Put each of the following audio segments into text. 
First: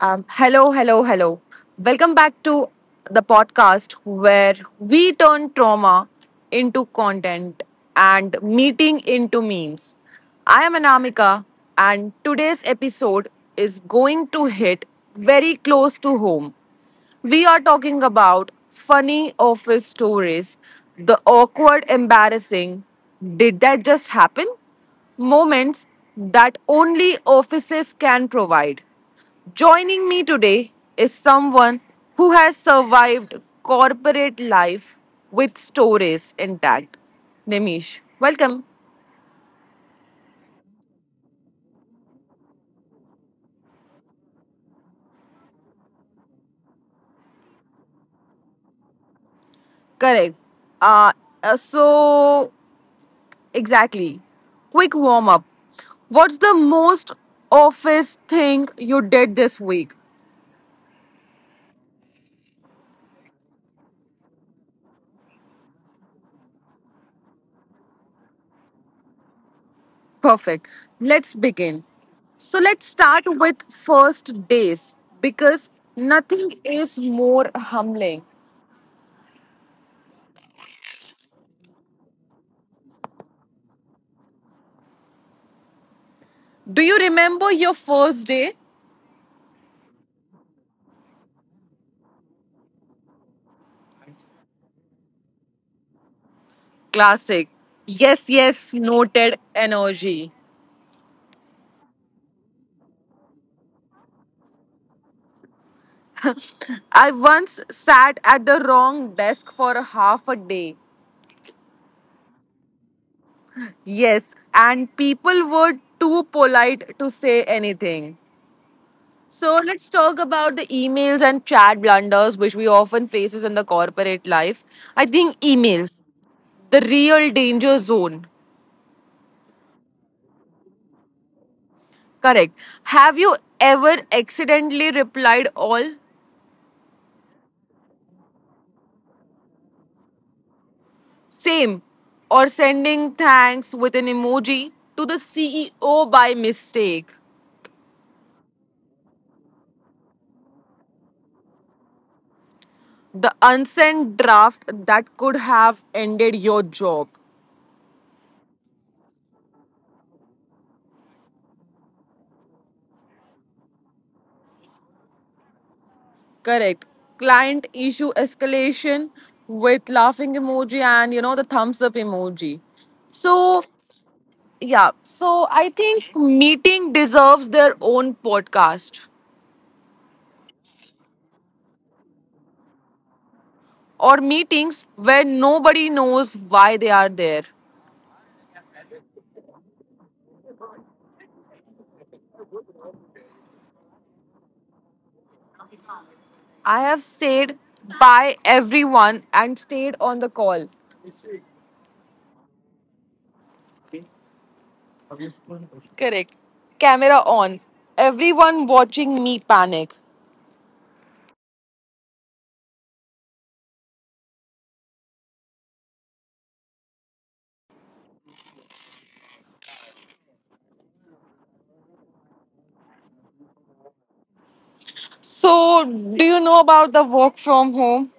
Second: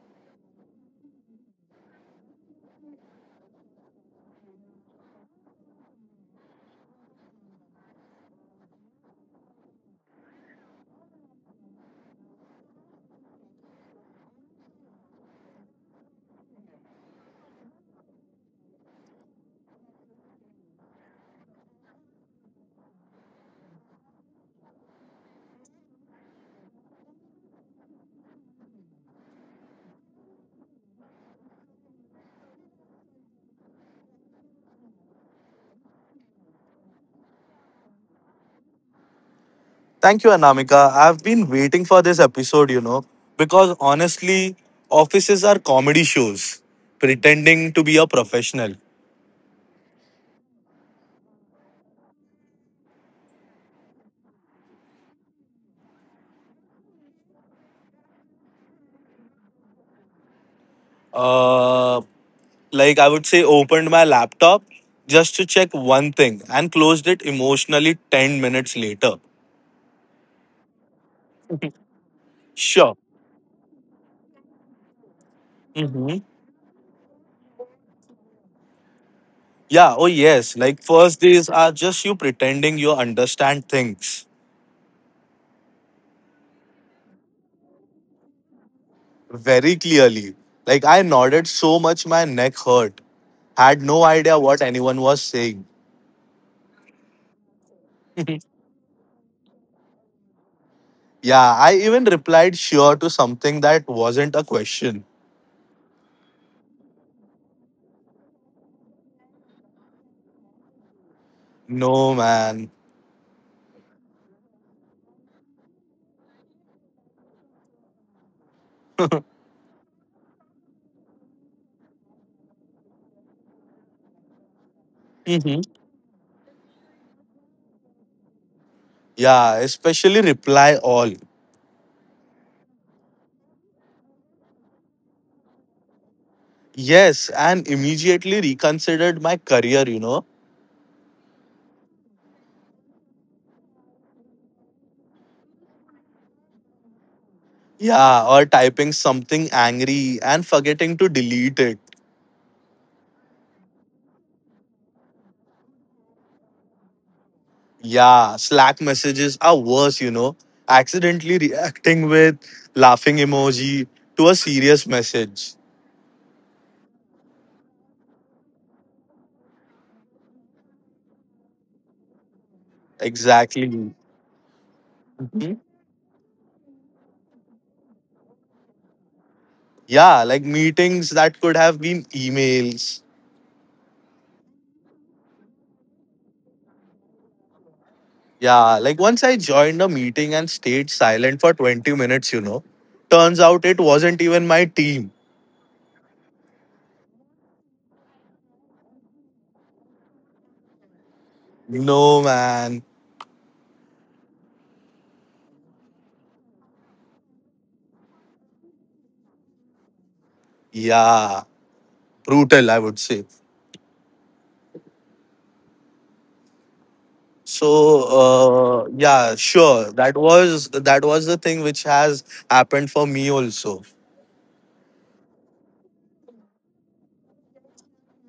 Hello, hello, hello. Welcome back to the podcast where we turn trauma into content and meeting into memes. I am Anamika, and today's episode is going to hit very close to home. We are talking about funny office stories, the awkward, embarrassing, did that just happen? Moments that only offices can provide. Joining me today is someone who has survived corporate life with stories intact. Nimish, welcome. Thank you, Anamika. I've been waiting for this episode, you know, because honestly, offices are comedy shows pretending to be a professional. Correct. Uh, uh, so, exactly. Quick warm up. What's the most office thing you did this week? Uh, like, I would say, opened my laptop just to check one thing and closed it emotionally 10 minutes later. Perfect. Let's begin. So let's Sure. start with first days because hmm nothing is more humbling. Yeah. Oh, yes. Like, first days are just you pretending you understand things. Do you remember your first day? Very clearly. Like I nodded so much my neck hurt. Had no idea what anyone was saying. Classic. Yes, yes, noted energy. Yeah, I even replied sure to something that wasn't a question. I once sat at the wrong desk for half a day. No, man. Yes, and people were too polite to say anything. So let's talk about the emails and chat blunders which we often faces in the corporate life. I think Mhm. emails, the real danger zone. Yeah, especially reply all. Correct. Have you ever accidentally replied all? Yes, and immediately reconsidered my career. Same. Or sending thanks with an emoji to the CEO by mistake. Yeah, or typing something angry and forgetting to delete it. The unsent draft that could have ended your job. Yeah, Slack messages are worse. Accidentally reacting with laughing emoji to a serious message. Correct. Client issue escalation with laughing emoji and you know the thumbs up emoji. So, Exactly. yeah. Mhm. So, I think meeting deserves their own podcast, Yeah, like meetings that could have been emails. or meetings where nobody knows why they are there. Yeah, like once I joined a meeting and stayed silent for 20 minutes. Turns out it wasn't even my team. I have stayed by everyone and stayed on the call. No, man. Correct. Camera on. Everyone watching me panic. Yeah, brutal, I would say. So yeah, sure. That was the thing which has happened for me also. So, do you know about the work from home?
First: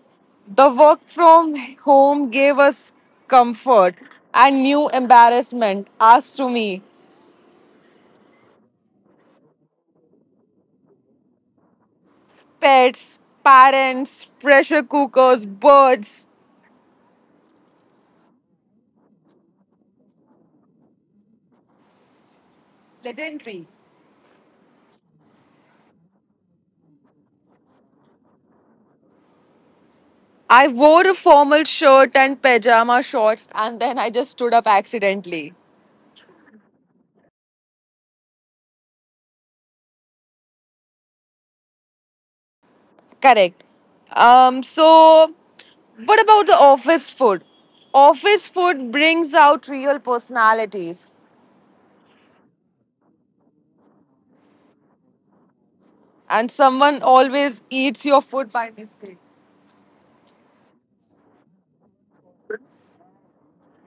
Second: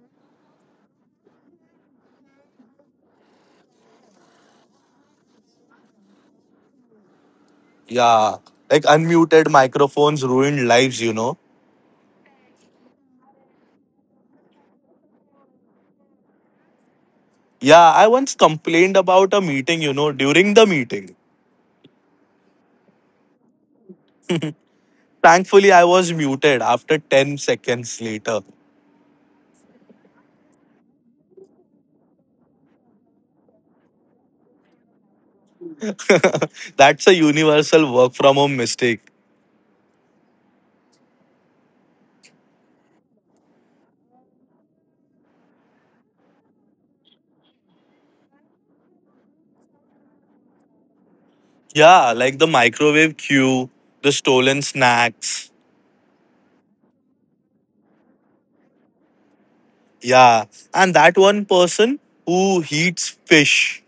The work from home gave us comfort and new embarrassment asked to me. Yeah, like unmuted microphones ruined lives. Pets, parents, pressure cookers, birds. Yeah, I once complained about a meeting during the meeting. Legendary. Thankfully, I was muted after 10 seconds later. I wore a formal shirt and pajama shorts and then I just stood up accidentally. That's a universal work from home mistake. Correct. Um, so, what about the office food? Office food brings out real personalities, Yeah, like the microwave queue, the stolen snacks. and someone always eats your food by mistake. Yeah, and that one person who heats fish.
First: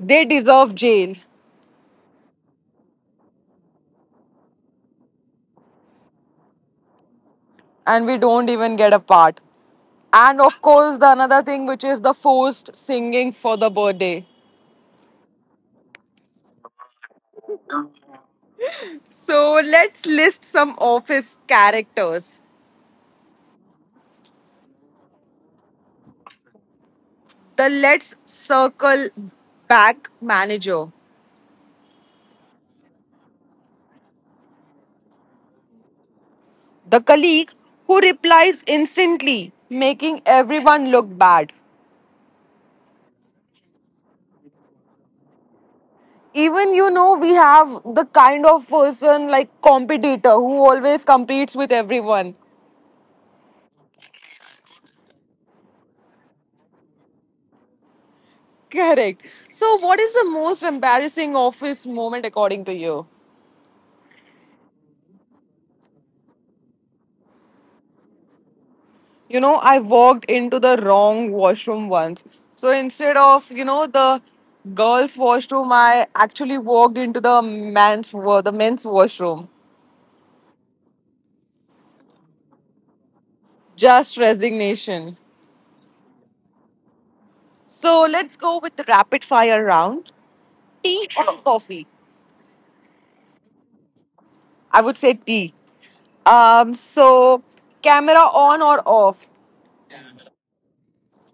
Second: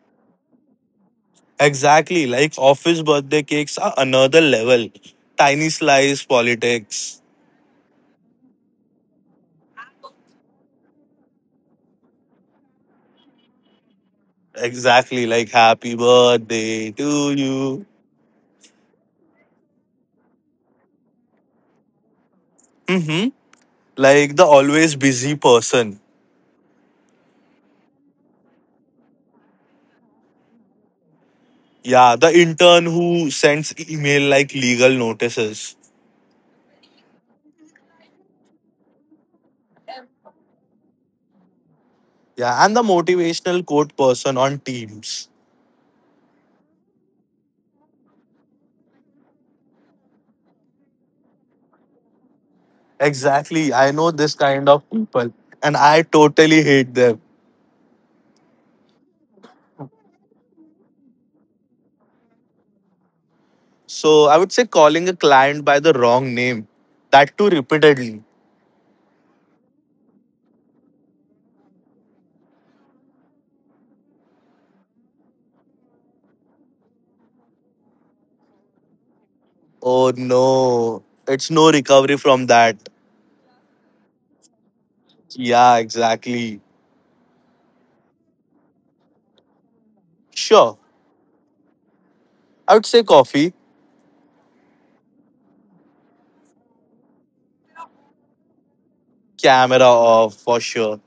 They deserve jail, Exactly, like office birthday cakes are another level. Tiny slice politics. and we don't even get a part. And of course, the another thing which is the forced singing for the birthday. Exactly, like happy birthday to you. So let's list some office characters. Mm-hmm. Like the always busy person. The let's circle back manager. Yeah, the intern who sends email like legal notices. The colleague who replies instantly, making everyone look bad. Yeah, and the motivational quote person on Teams. Even you know, we have the kind of person like competitor who always competes with everyone. Exactly, I know this kind of people and I totally hate them. Correct. So, what is the most embarrassing office moment according to you? So I would say calling a client by the wrong name, that too repeatedly. You know, I walked into the wrong washroom once. So, instead of, you know, the girls' washroom, I actually walked into the men's washroom. Oh no, it's no recovery from that. Just resignation. Yeah, exactly. So let's go with the rapid fire round. Sure, Tea or coffee? I would say coffee. I would say tea. Um, so camera on or off? Camera off for sure.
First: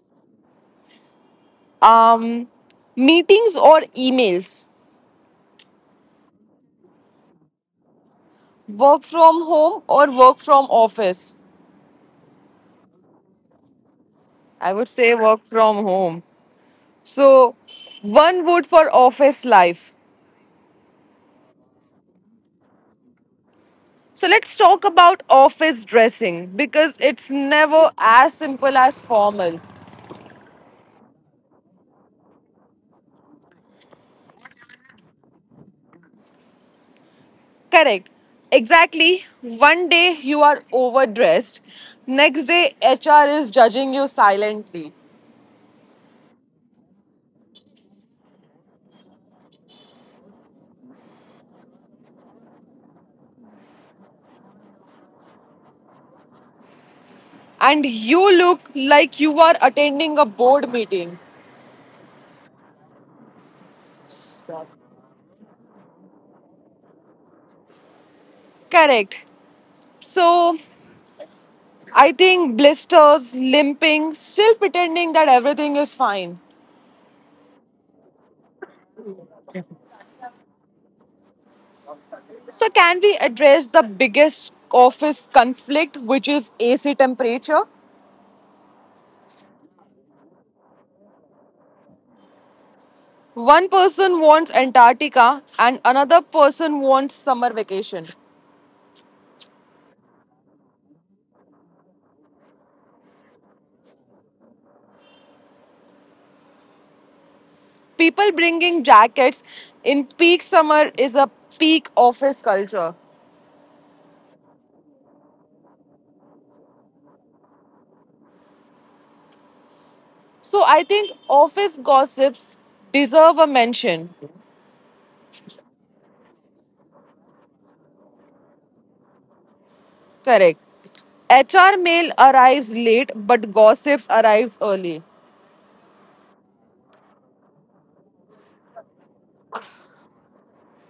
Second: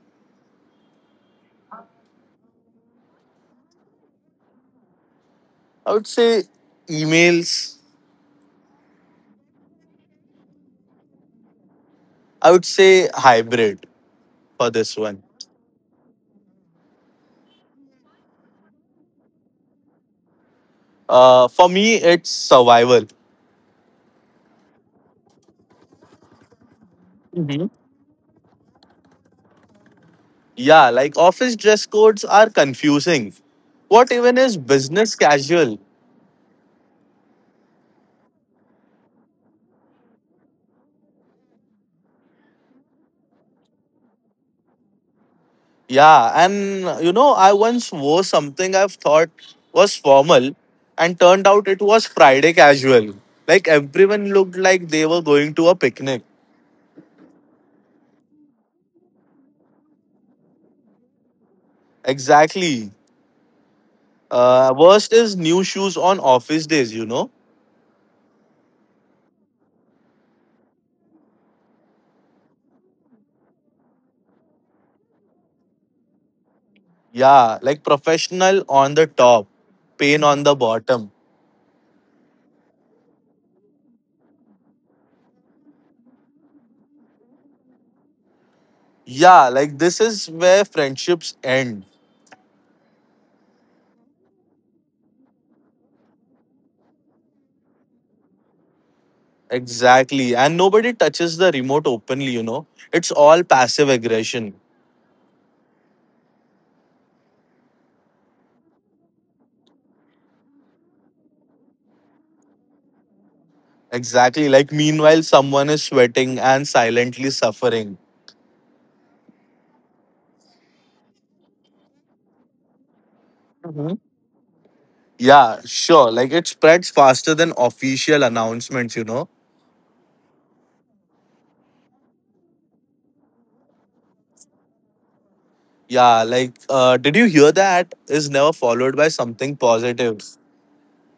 Um, meetings or emails? I would say emails. Work from home or work from office? I would say hybrid for this I would one. say work from home. So one word for office life. For me, it's survival. So let's talk about office dressing because it's Mhm. never as simple as formal. Yeah, like office dress codes are confusing. What even is business casual? Correct. Exactly. One day you are overdressed, next day HR is judging you silently. Yeah, and you know, I once wore something I've thought was formal, and turned out it was Friday casual. Like everyone looked like they were going to a picnic. And you look like you are attending a board meeting. Exactly. Worst is new shoes on office days? Correct. So I think blisters, limping, still pretending that everything is fine. Yeah, like professional on the top, pain on the bottom. So, can we address the biggest office conflict, which is AC temperature? Yeah, like this is where friendships end. One person wants Antarctica and another person wants summer vacation. Exactly. And nobody touches the remote openly? It's all passive aggression. People bringing jackets in peak summer is a peak office culture. Exactly. Like, meanwhile, someone is sweating and silently suffering. So I think office gossips deserve a Mhm. mention. Yeah, sure. Like, it spreads faster than official announcements? Correct. HR mail arrives late, but gossips arrives early. Yeah, like, did you hear that? Is never followed by something positive.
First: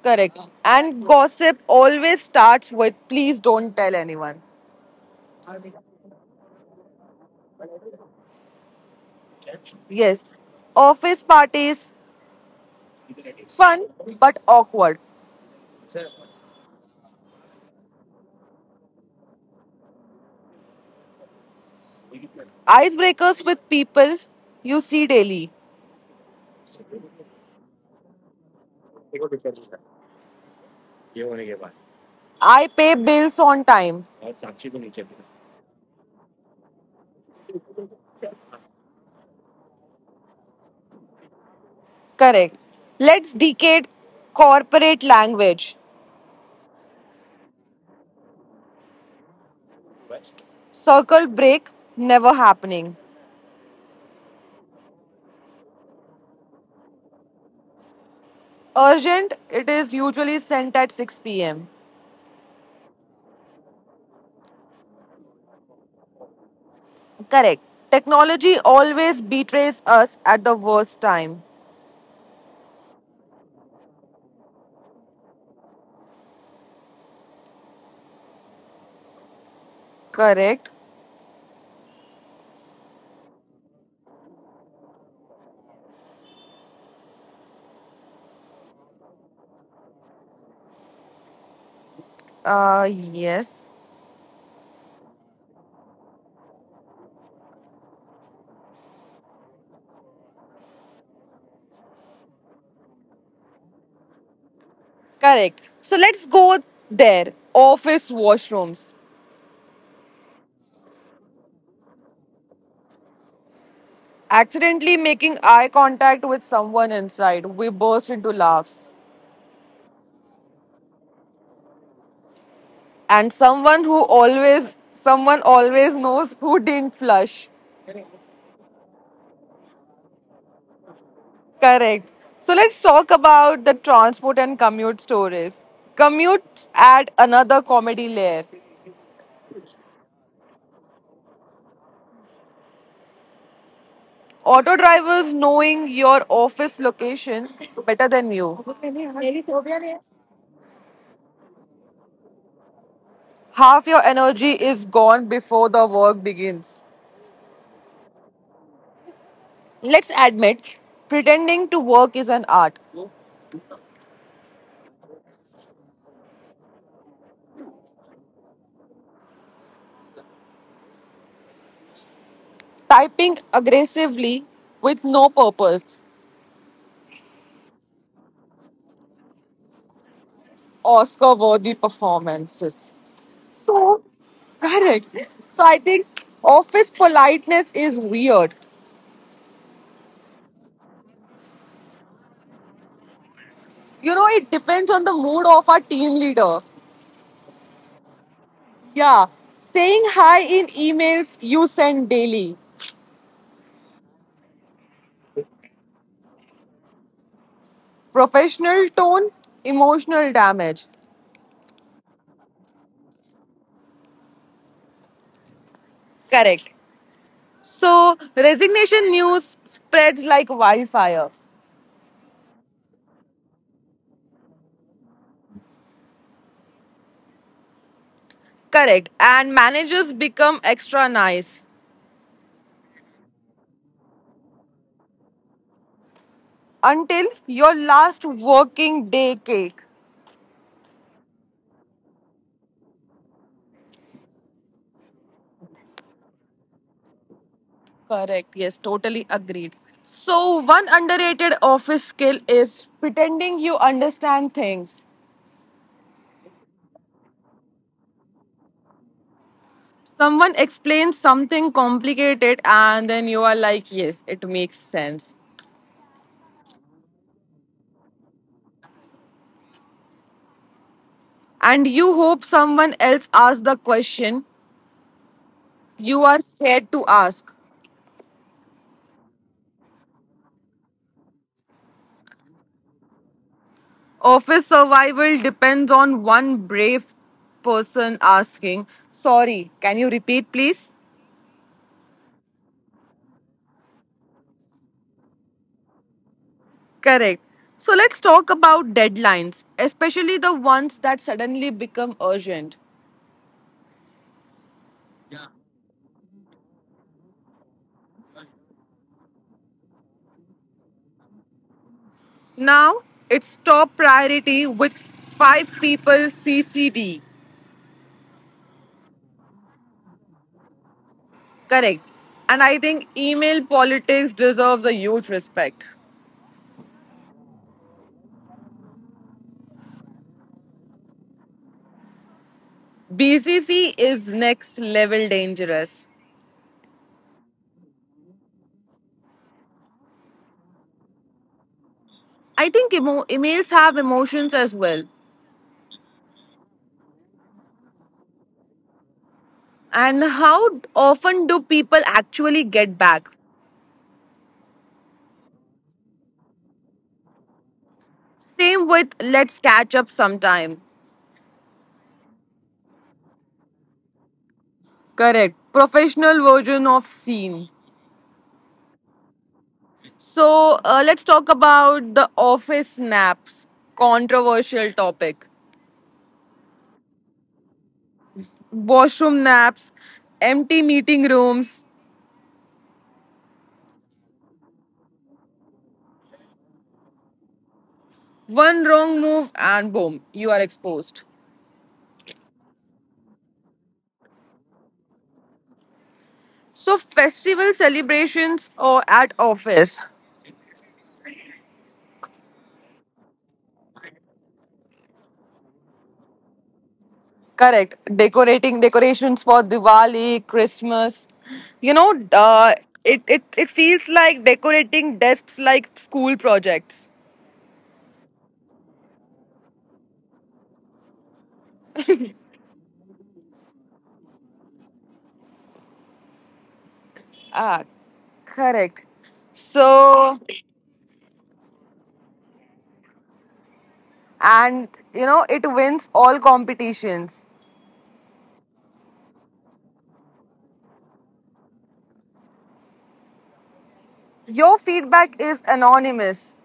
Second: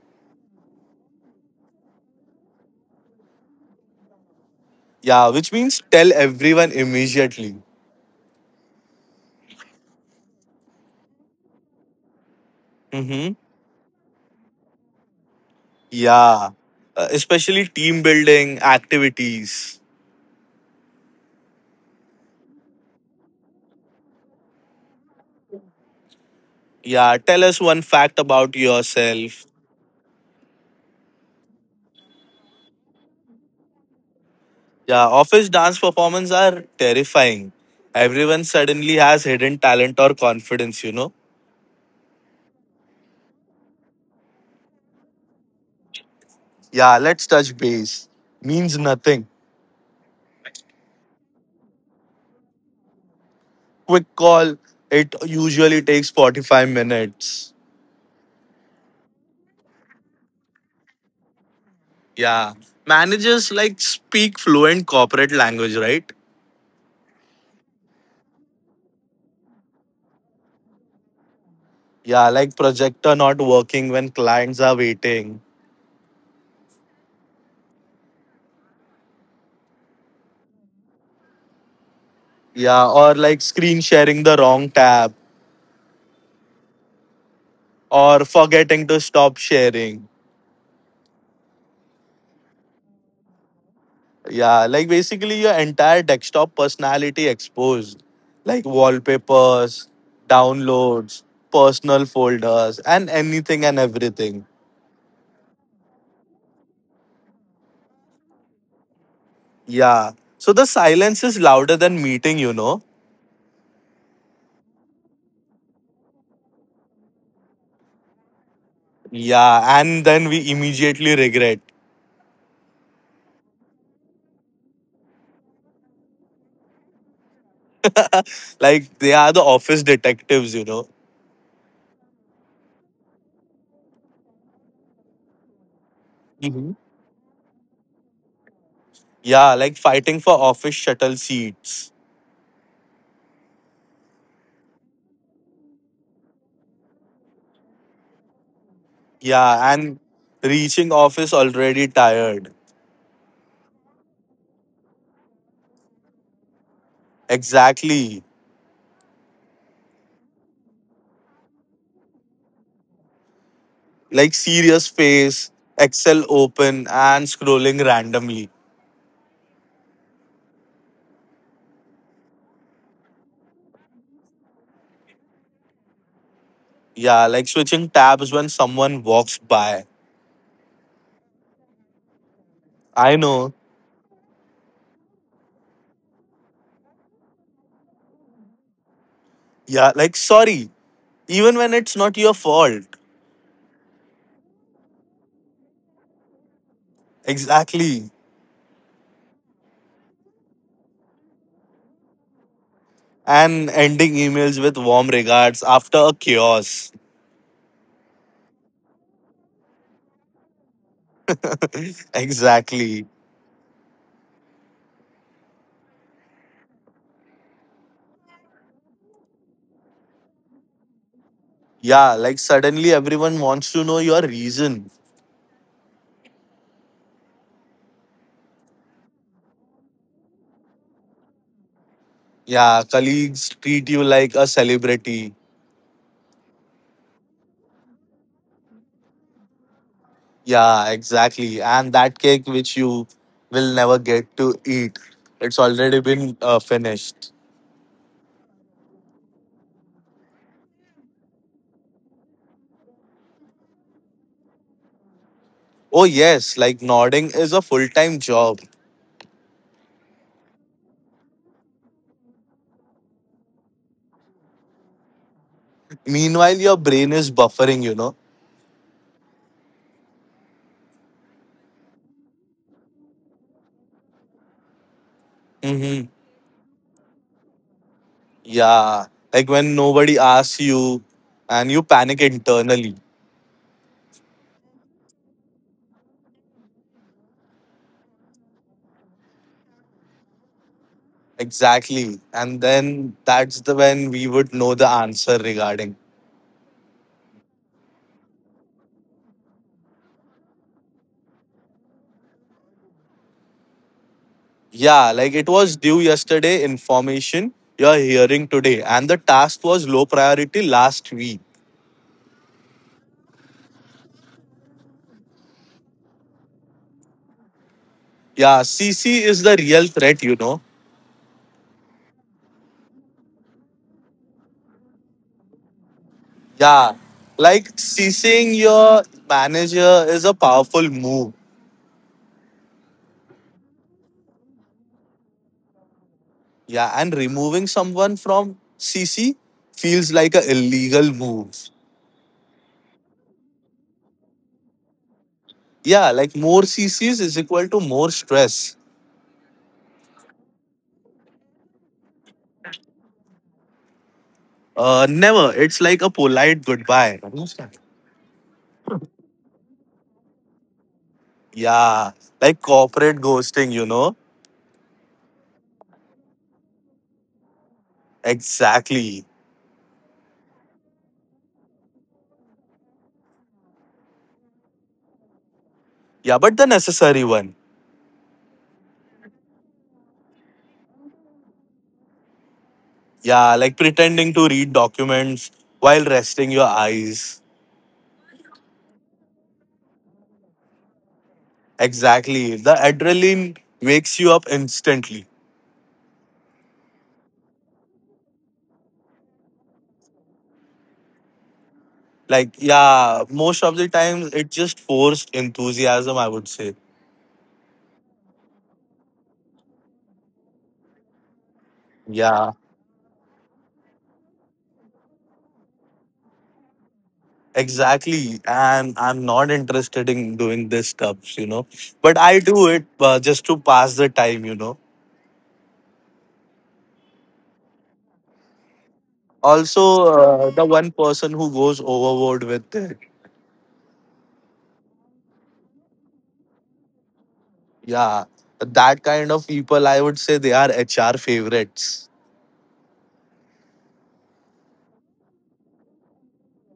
Correct. And gossip always starts with please don't tell anyone. Yeah, which means tell everyone immediately. Yes. Office parties, Mm-hmm. fun but awkward. Yeah. Especially team building activities. Icebreakers with people you see daily. Yeah, tell us one fact about yourself. I pay bills on time. Yeah, office dance performances are terrifying. Everyone suddenly has hidden talent or confidence? Correct. Let's decade corporate language. Yeah, let's touch base. Means nothing. Circle break never happening. Quick call, it usually takes 45 minutes. Urgent, it is usually sent at 6 pm. Yeah. Managers like speak fluent corporate language, right? Correct. Technology always betrays us at the worst time. Yeah, like projector not working when clients are waiting. Correct. Yeah, or like screen sharing the wrong tab or forgetting to stop sharing. Yes. Yeah, like basically your entire desktop personality exposed, like wallpapers, downloads, personal folders, and anything and everything. Correct. So let's go there. Office washrooms. Yeah. So the silence is louder than meeting? Accidentally making eye contact with someone inside. We burst into laughs. Yeah. And then we immediately regret. And someone always knows who didn't flush. Like they are the office detectives? Correct. So let's talk about the transport and commute stories. Commutes Mhm. add another comedy layer. Yeah. Like fighting for office shuttle seats. Auto drivers knowing your office location better than you. Yeah. And reaching office already tired. Half your energy is gone before the work begins. Exactly. Let's admit pretending to work is an art. Like serious face, Excel open, and scrolling randomly. Typing aggressively with no purpose. Yeah, like switching tabs when someone walks by. Oscar worthy performances. I know. So. Correct. So I think office politeness is weird. Yeah, like sorry, even when it's not your fault. You know, it depends on the mood of our team leader. Exactly. Yeah. Saying hi in emails you send daily. And ending emails with warm regards after a chaos. Professional tone, emotional damage. Exactly. Correct. So resignation news spreads like wildfire. Yeah, like suddenly everyone wants to know your reason. Correct. And managers become extra nice. Yeah, colleagues treat you like a celebrity. Until your last working day cake. Yeah, exactly. And that cake which you will never get to eat, it's already been finished. Correct. Yes, totally agreed. So, one underrated office skill is pretending you understand things. Oh, yes, like nodding is a full time job. Someone explains something complicated, and then you are like, yes, it makes sense. Meanwhile, your brain is buffering? And you hope someone else asks the question Mm-hmm. you are scared to ask. Yeah, like when nobody asks you and you panic internally. Office survival depends on one brave person asking, sorry, can you repeat, please? Exactly. And then that's the when we would know the answer regarding. Correct. So let's talk about deadlines, especially the ones that suddenly become urgent. Yeah, like it was due yesterday information you're hearing today and the task was low priority last week. Now it's top priority with five people CC'd. Yeah, CC is the real threat. Correct. And I think email politics deserves a huge respect. Yeah, like CCing your manager is a powerful move. BCC is next level dangerous. Yeah, and removing someone from CC feels like a illegal move. I think emails have emotions as well. Yeah, like more CCs is equal to more stress. And how often do people actually get back? Never. It's like a polite goodbye. Same with let's catch up sometime. Yeah, like corporate ghosting. Correct. Professional version of scene. Exactly. So let's talk about the office naps, controversial topic. Yeah, but the necessary one. Washroom naps, empty meeting rooms, Yeah, like pretending to read documents while resting your eyes. one wrong move, and boom, you are exposed. Exactly. The adrenaline wakes you up instantly. So festival celebrations or at office. Like, yeah, most of the times it just forced enthusiasm, I would say. Correct. Decorating decorations for Diwali, Christmas. You know, Yeah, it feels like decorating desks like school projects. exactly. And I'm not interested in doing this stuff. But I do it just to pass the time. Ah, correct. Also, So, the one person who goes overboard with it. and you know, it wins all competitions. Yeah, that kind of people, I would say they are HR favorites. Your feedback is anonymous.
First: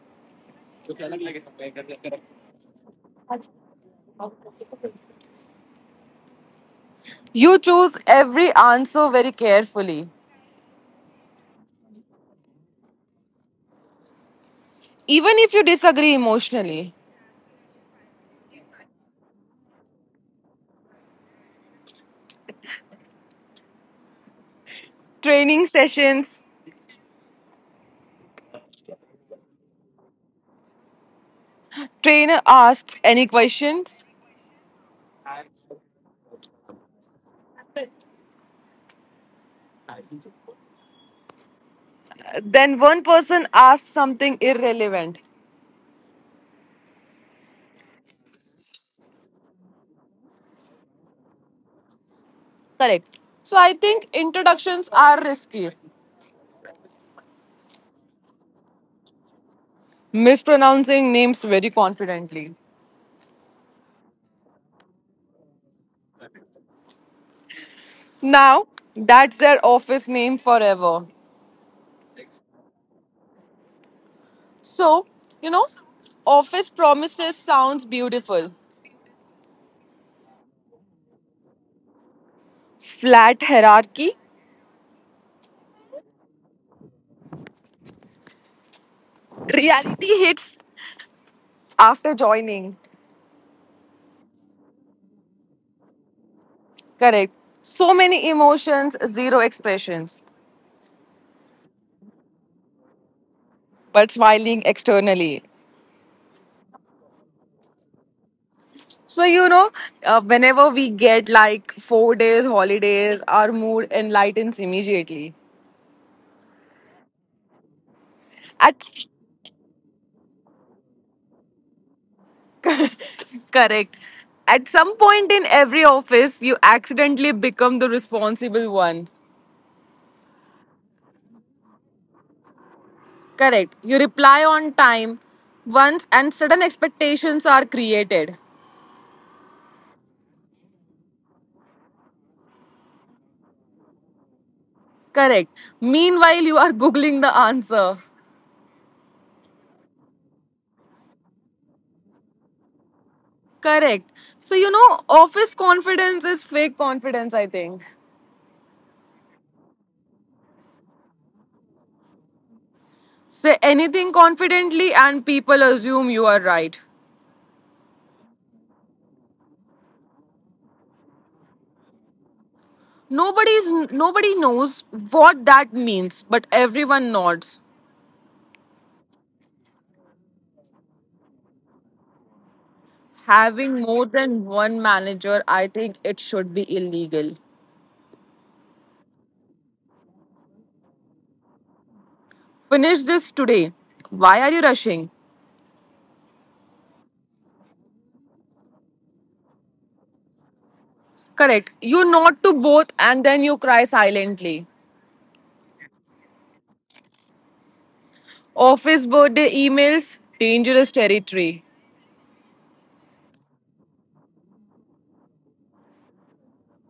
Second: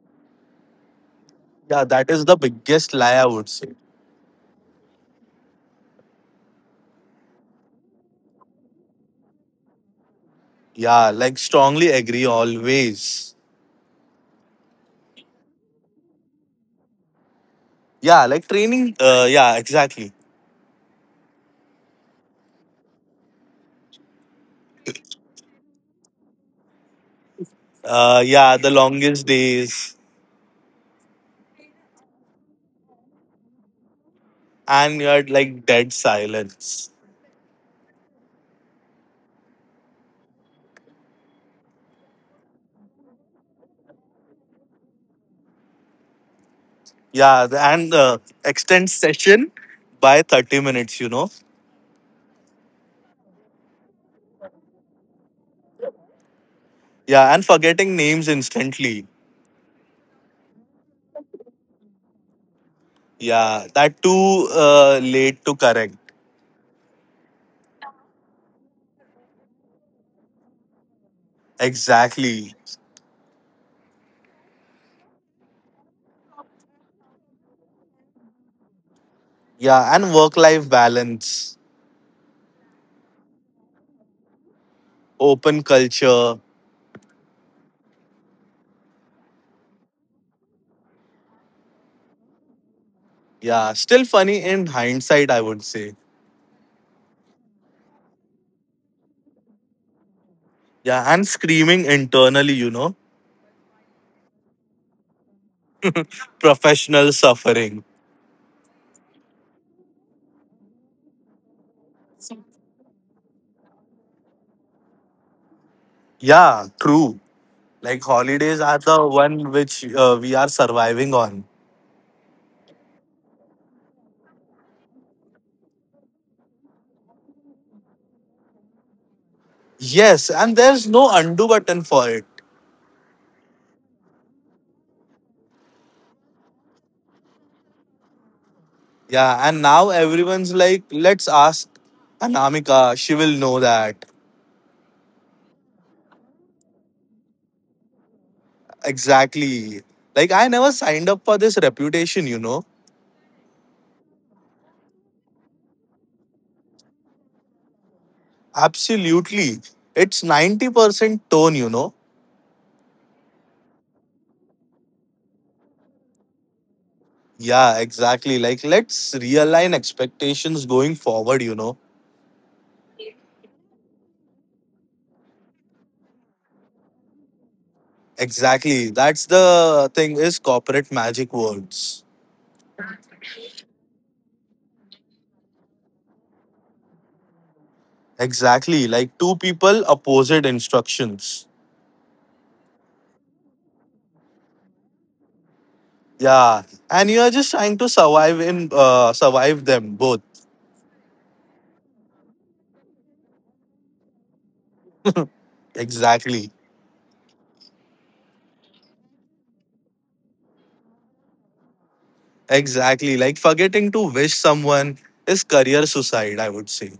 Yeah, that is the biggest lie, I would say. You choose every answer very carefully, Yeah, like strongly agree always. even if you disagree emotionally. Yeah, like training. Yeah, exactly. Training sessions, Yeah, the longest days trainer asks any questions, and you're like dead silence. then one person asks something irrelevant. Yeah, the- and Extend session by 30 minutes. Correct. So I think introductions are risky, Yeah, and forgetting names instantly. mispronouncing names very confidently. Yeah, that too late to correct. Now, that's their office name forever. Exactly. So, you know, office promises sounds beautiful. Yeah, and work life balance, Flat hierarchy, open culture. reality hits after joining. Yeah, still funny in hindsight, I would say. Correct. So many emotions, zero expressions, Yeah, and screaming internally, you know, but smiling externally. professional suffering. So, you know, whenever we get like 4 days holidays, our mood enlightens immediately. Yeah, true. Like holidays are At the one which we are surviving on. Correct. At some point in every office, you accidentally become the responsible one. Yes, and there's no undo button for it. Correct. You reply on time once, and certain expectations are created. Yeah, and now everyone's like, let's ask Anamika. She will know that. Correct. Meanwhile, you are Googling the answer. Exactly. Like, I never signed up for this reputation? Correct. So, you know, office confidence is fake confidence, I think. Absolutely. It's 90% tone? Say anything confidently, and people assume you are right. Yeah, exactly. Like, let's realign expectations going forward? Nobody knows what that means, but everyone nods. Exactly. That's the thing is corporate magic words. Having more than one manager, I think it should be illegal. Exactly, like two people opposite instructions. Finish this today. Why are you rushing? Yeah, and you are just trying to survive in survive them both. Correct. You nod to both and then you cry silently. Exactly, Office birthday emails, dangerous territory. exactly. Like forgetting to wish someone is career suicide. I would say.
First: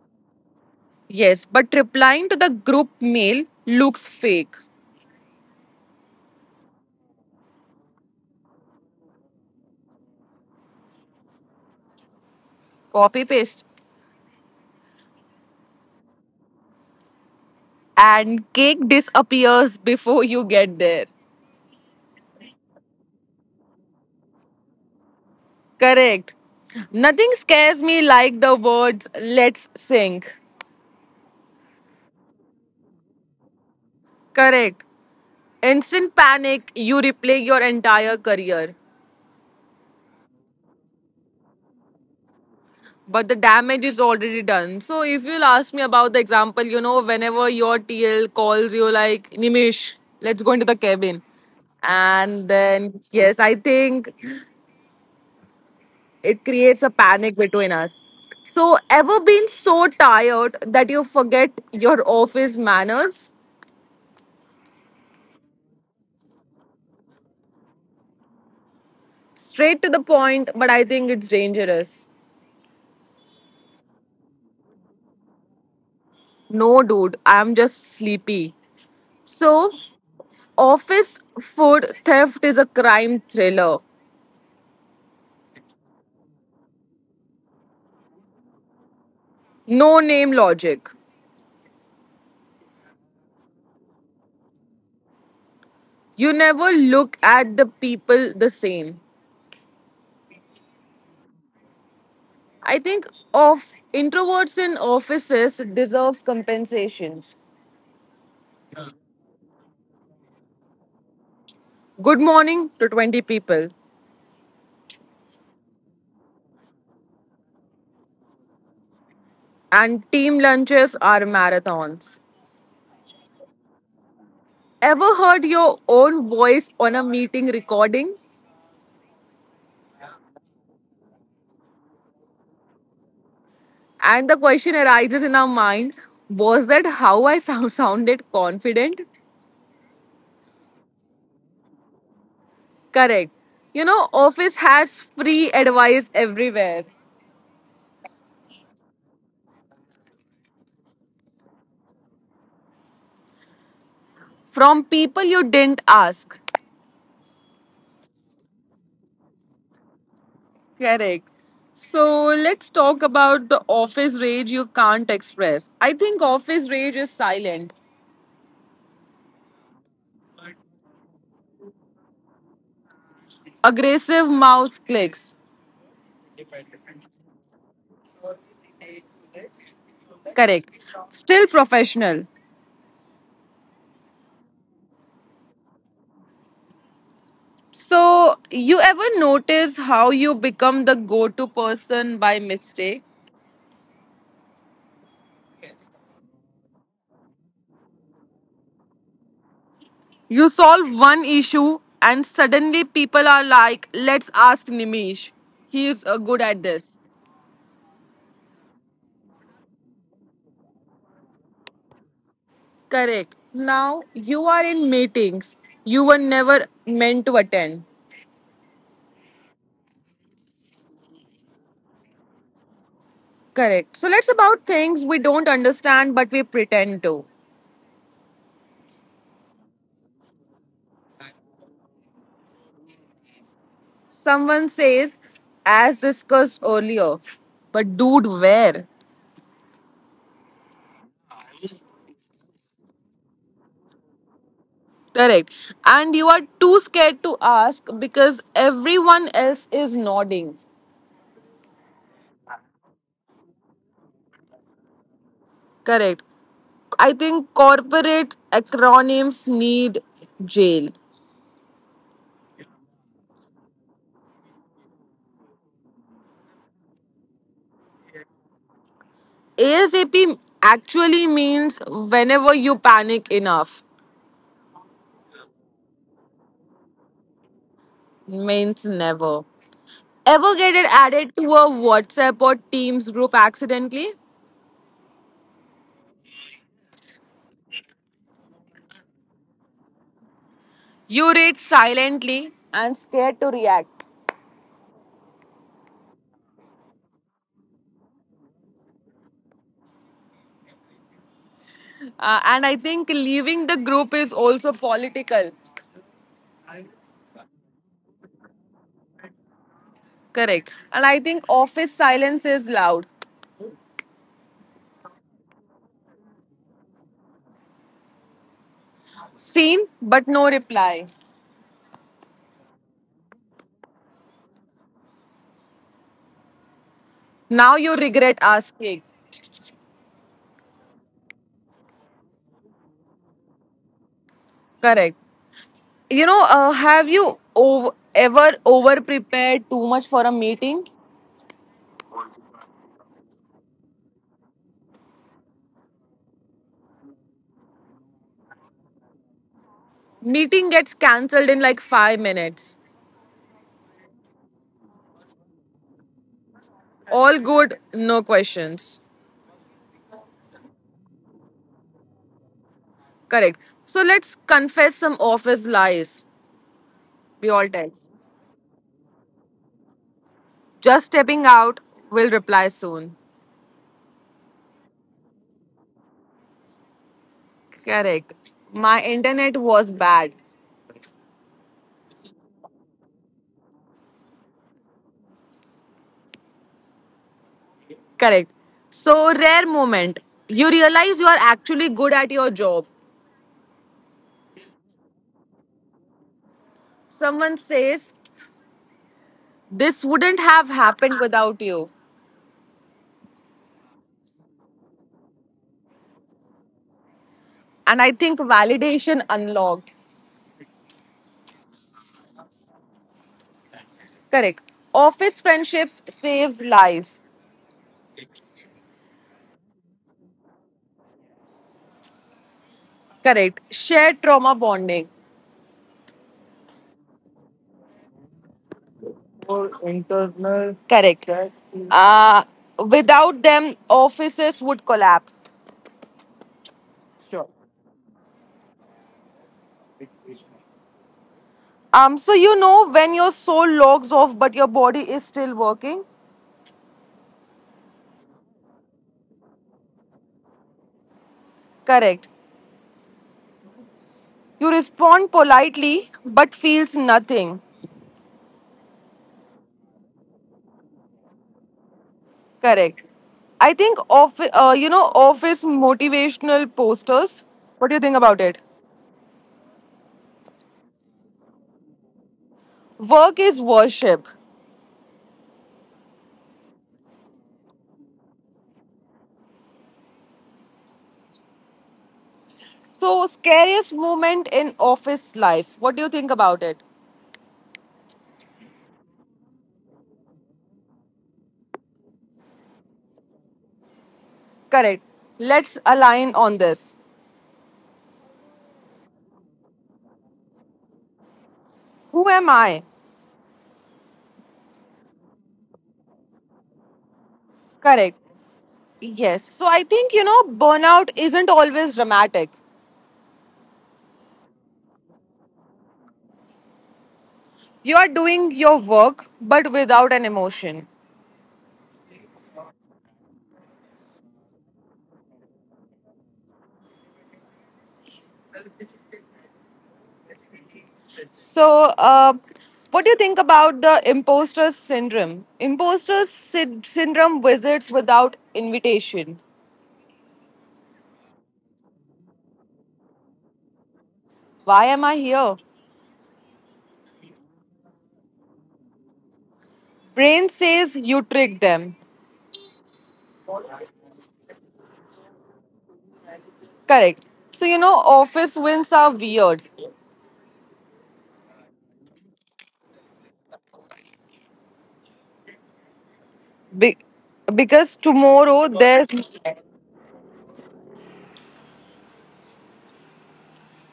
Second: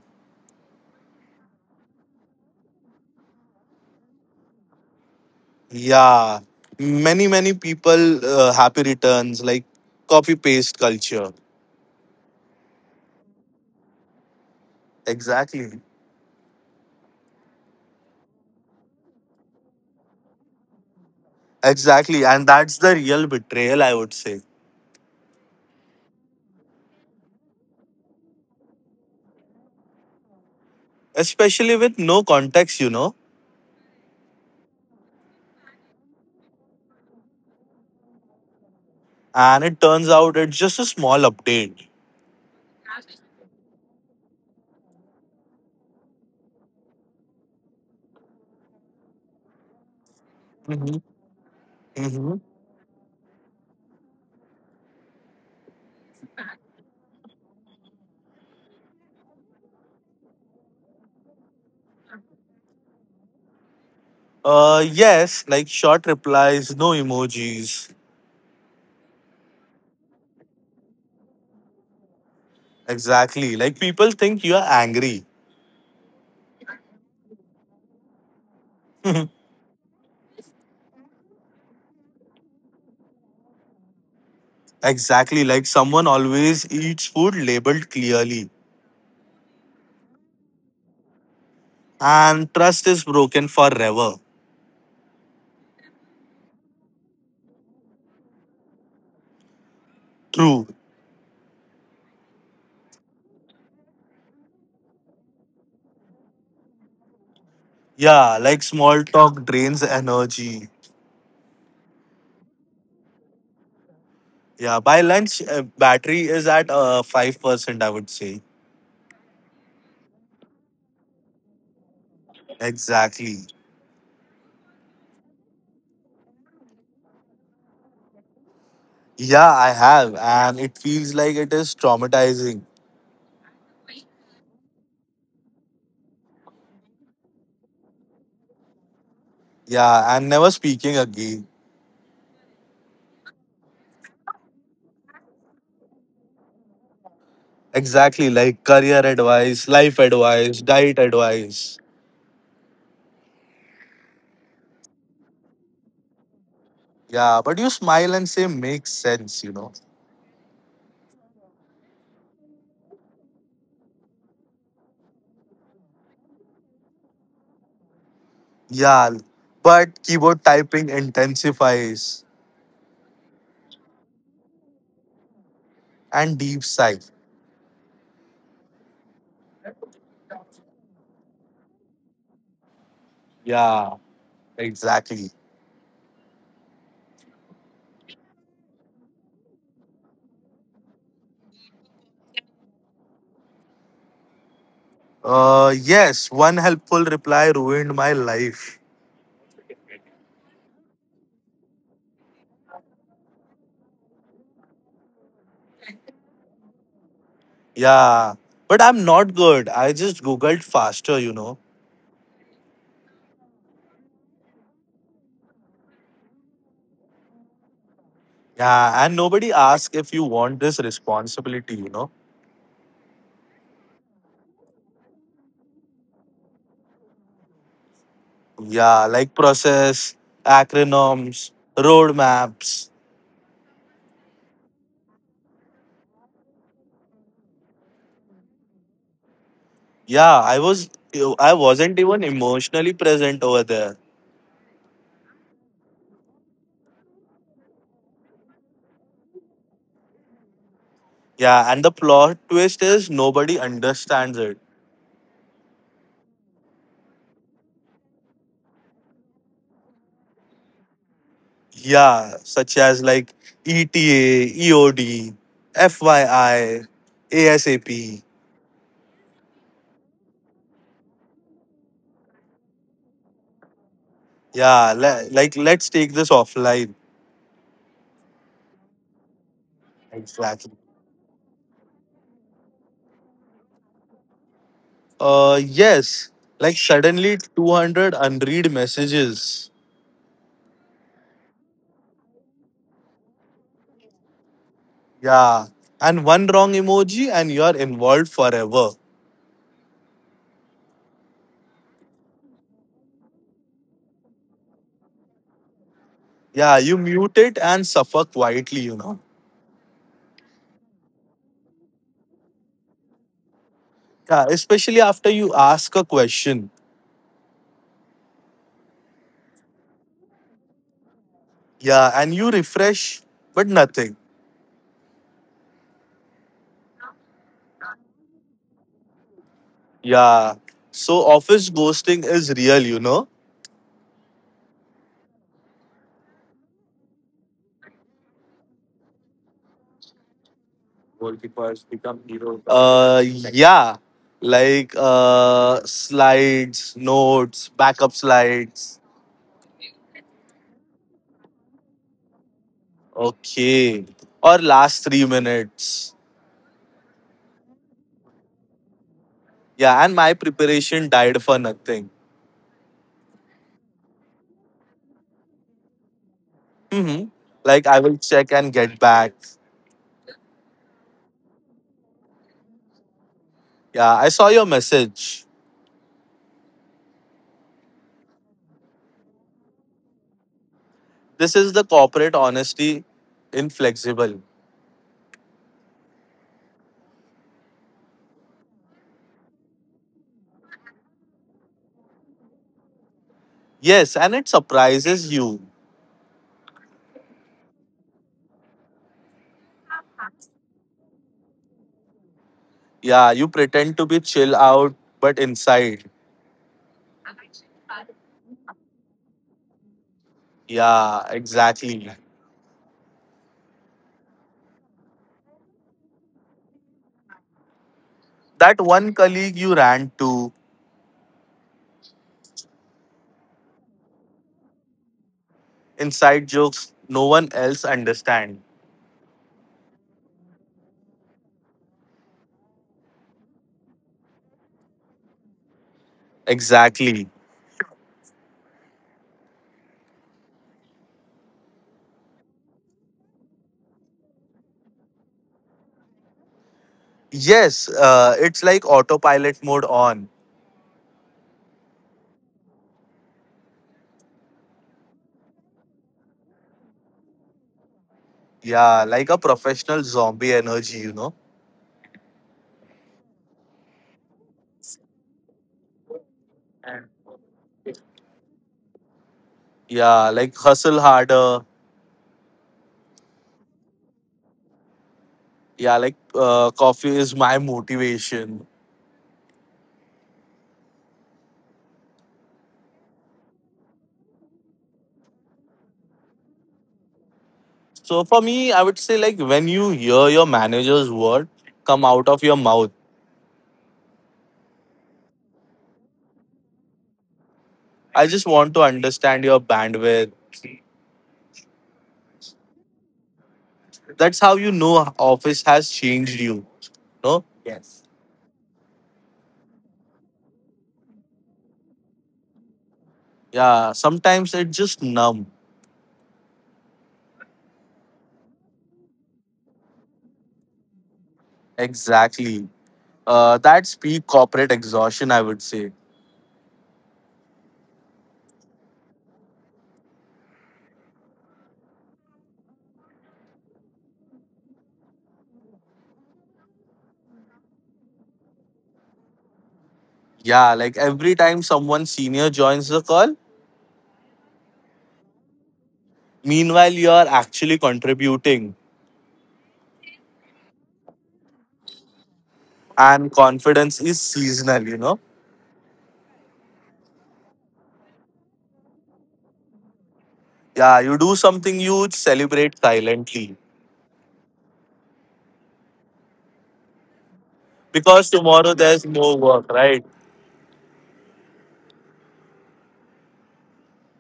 Yes, but replying to the group mail looks fake. Yeah, many many people happy returns like copy paste culture. Copy paste. Exactly, And cake disappears before you get there. exactly, and that's the real betrayal. I would say, Correct. Nothing scares me like the words let's sing. especially with no context. Correct. Instant panic, you replay your entire career, And it turns out it's just a small update. but the damage is already done. So, if you'll ask me about the example, you know, whenever your TL calls you, like, Nimish, let's go into the Mhm. cabin. Mhm. And then, yes, I think it creates a panic between us. So, ever been so tired that you forget your office manners? Yes, like short replies, no emojis. Straight to the point, but I think it's dangerous. Exactly. Like people think you are angry. No, dude, I'm just sleepy. So, office food theft is a crime thriller. Exactly. Like someone always eats food labeled clearly. No name logic. And trust is broken forever. You never look at the people the same. True. I think of introverts in offices deserve compensations. Yeah, like small talk drains energy. Good morning to 20 people. Yeah, by lunch, battery is at 5%, I would say. And team lunches are marathons. Exactly. Ever heard your own voice on a meeting recording? Yeah, I have. And it feels like it is traumatizing. And the question arises in our mind was that how I sounded confident? Yeah, and never speaking again. Correct. You know, office has free advice everywhere Exactly, like career advice, life advice, diet advice. from people you didn't ask. Yeah, but you smile and say makes sense. Correct. So let's talk about the office rage you can't express. I think office rage is silent, Yeah, but keyboard typing intensifies aggressive mouse clicks. and deep sigh. Correct. Still professional. Yeah, exactly. So, you ever notice how you become the go to person by mistake? Yes, one helpful reply ruined my life. You solve one issue, and suddenly people are like, let's ask Nimish. He is good at this. Yeah, but I'm not good. I just googled faster. Correct. Now you are in meetings you were never meant to attend. Yeah, and nobody asks if you want this responsibility. Correct. So let's about things we don't understand but we pretend to. Yeah, like process, acronyms, roadmaps. Someone says, as discussed earlier, but dude, where? Yeah, I wasn't even emotionally present over there. Correct. And you are too scared to ask because everyone else is nodding. Yeah, and the plot twist is nobody understands it. Correct. I think corporate acronyms need jail. Yeah, such as like ETA, EOD, FYI, ASAP. ASAP actually means whenever you panic enough, Yeah, like let's take this offline. means never. Ever Exactly. get it added to a WhatsApp or Teams group accidentally? Yes, like suddenly 200 unread messages. You read silently and scared to react. Yeah. And one wrong emoji and you're involved forever. And I think leaving the group is also political. Yeah, you mute it and suffer quietly. Correct. And I think office silence is loud. Yeah, especially after you ask a question. Seen, but no reply. Yeah, and you refresh, but nothing. Now you regret asking. Yeah. So office ghosting is real. Correct. You know, have you ever over prepared too much for a meeting? Goalkeepers become heroes. Yeah. Like slides, notes, backup slides. Meeting gets cancelled in like 5 minutes. Okay. Or last 3 minutes. All good, no questions. Yeah, and my preparation died for nothing. Correct. So let's confess some office lies. Mm-hmm. We all Like I tell. will check and get back. Just stepping out, will reply soon. Yeah, I saw your message. Correct. My internet was bad. This is the corporate honesty inflexible. Correct. So, rare moment. You realize you are actually good at your job. Yes, and it surprises you. Someone says, this wouldn't have happened without you. Yeah, you pretend to be chill out, but inside. And I think validation unlocked. Yeah, exactly. Correct. Office friendships saves lives. That one colleague you ran to, Correct. Shared trauma bonding. inside jokes no one else understand. Internal. Correct. Uh, Without them, offices would collapse. Exactly. So you know when your soul logs off but your body is still working? Yes, it's like autopilot mode on. Correct. You respond politely but feels nothing. Yeah, like a professional zombie energy, you know. Correct. I think of office motivational posters. What do you think about it? Yeah, like hustle harder. Work is worship. Yeah, like coffee is my motivation. So, scariest moment in office life. What do you think about it? So for me I would say like when you hear your manager's word come out of your mouth. Correct. Let's align on this. I just want to understand your bandwidth. Who am I? That's how you know office has changed you. No. Correct. Yes. So, I think, burnout isn't always dramatic. Yeah, sometimes it's just numb. You are doing your work, but without an emotion. Exactly. That's peak corporate exhaustion I would say. So, what do you think about the imposter syndrome? Imposter syndrome visits without invitation. Yeah, like every time someone senior joins the call. Why am I here? Meanwhile you are actually contributing. Brain says you tricked them. And confidence is seasonal you know. Correct. So you know, office wins are weird. Yeah, you do something huge, celebrate silently. Be- because Because tomorrow tomorrow there's there's no work, right?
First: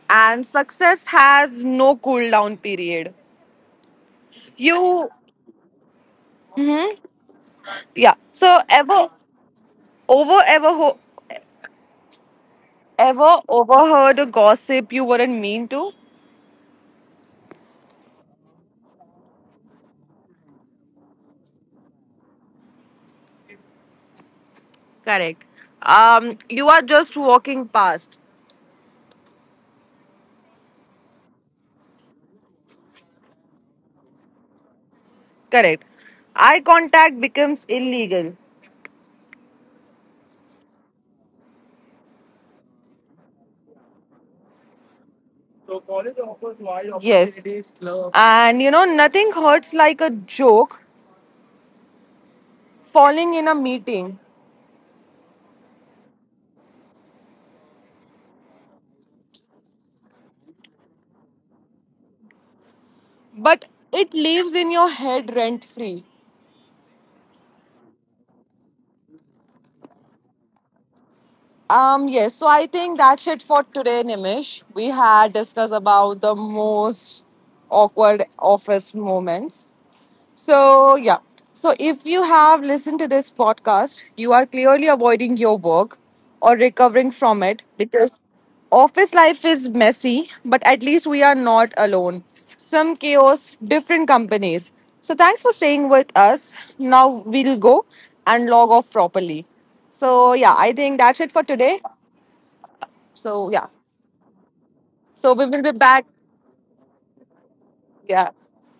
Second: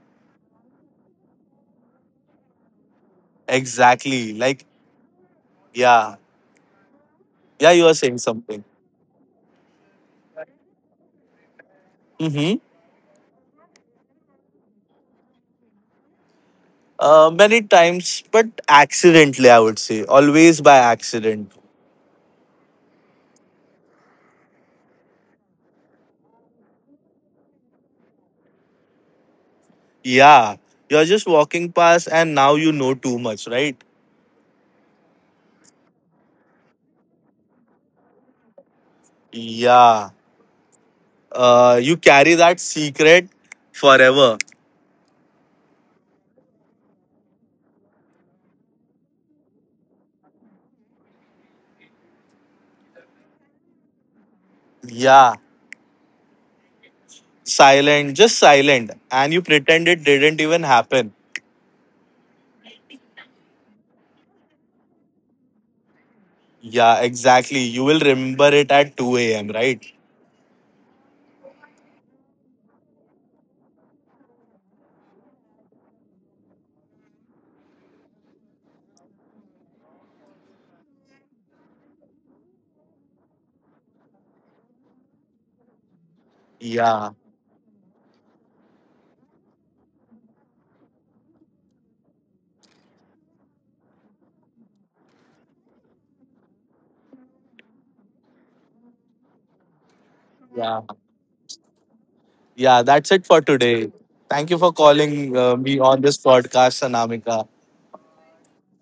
and success has no cool down period. Exactly. Like, You yeah. Yeah, you are yeah. saying So something. Over ever ho- Mm-hmm. ever overheard a gossip you weren't mean to? Many times, but accidentally, I would say. Always by accident. Correct. You are just walking past. Yeah. You're just walking past and now you know too much, right? Correct. Eye contact becomes illegal. Yeah. You carry that secret forever. So college offers wide. Yes. Opportunities, clubs. And you know, nothing hurts like a joke falling in a meeting. Yeah. Silent, just silent. And you pretend it didn't even happen. But it lives in your head rent free. Yeah, exactly. You will remember it at 2 a.m., right? Yes, so I think that's it for today, Nimish. We had discussed about the most awkward office moments. So, yeah. So, if you have listened to this podcast, you are clearly avoiding your work or recovering Yeah, from it because office life is messy, but at least we are not alone. Some chaos, different companies. So, thanks for staying with us. Now, we'll go and log off properly. So, yeah, I yeah, think that's it for today. yeah. That's it for So, yeah. today. Thank you for calling So, we will be me on back. this podcast, Anamika. Yeah.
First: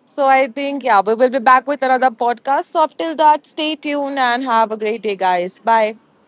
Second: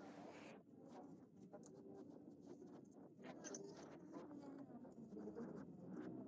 So I think, yeah, we will be back with another podcast. So up till that, stay tuned and have a great day, guys. Bye.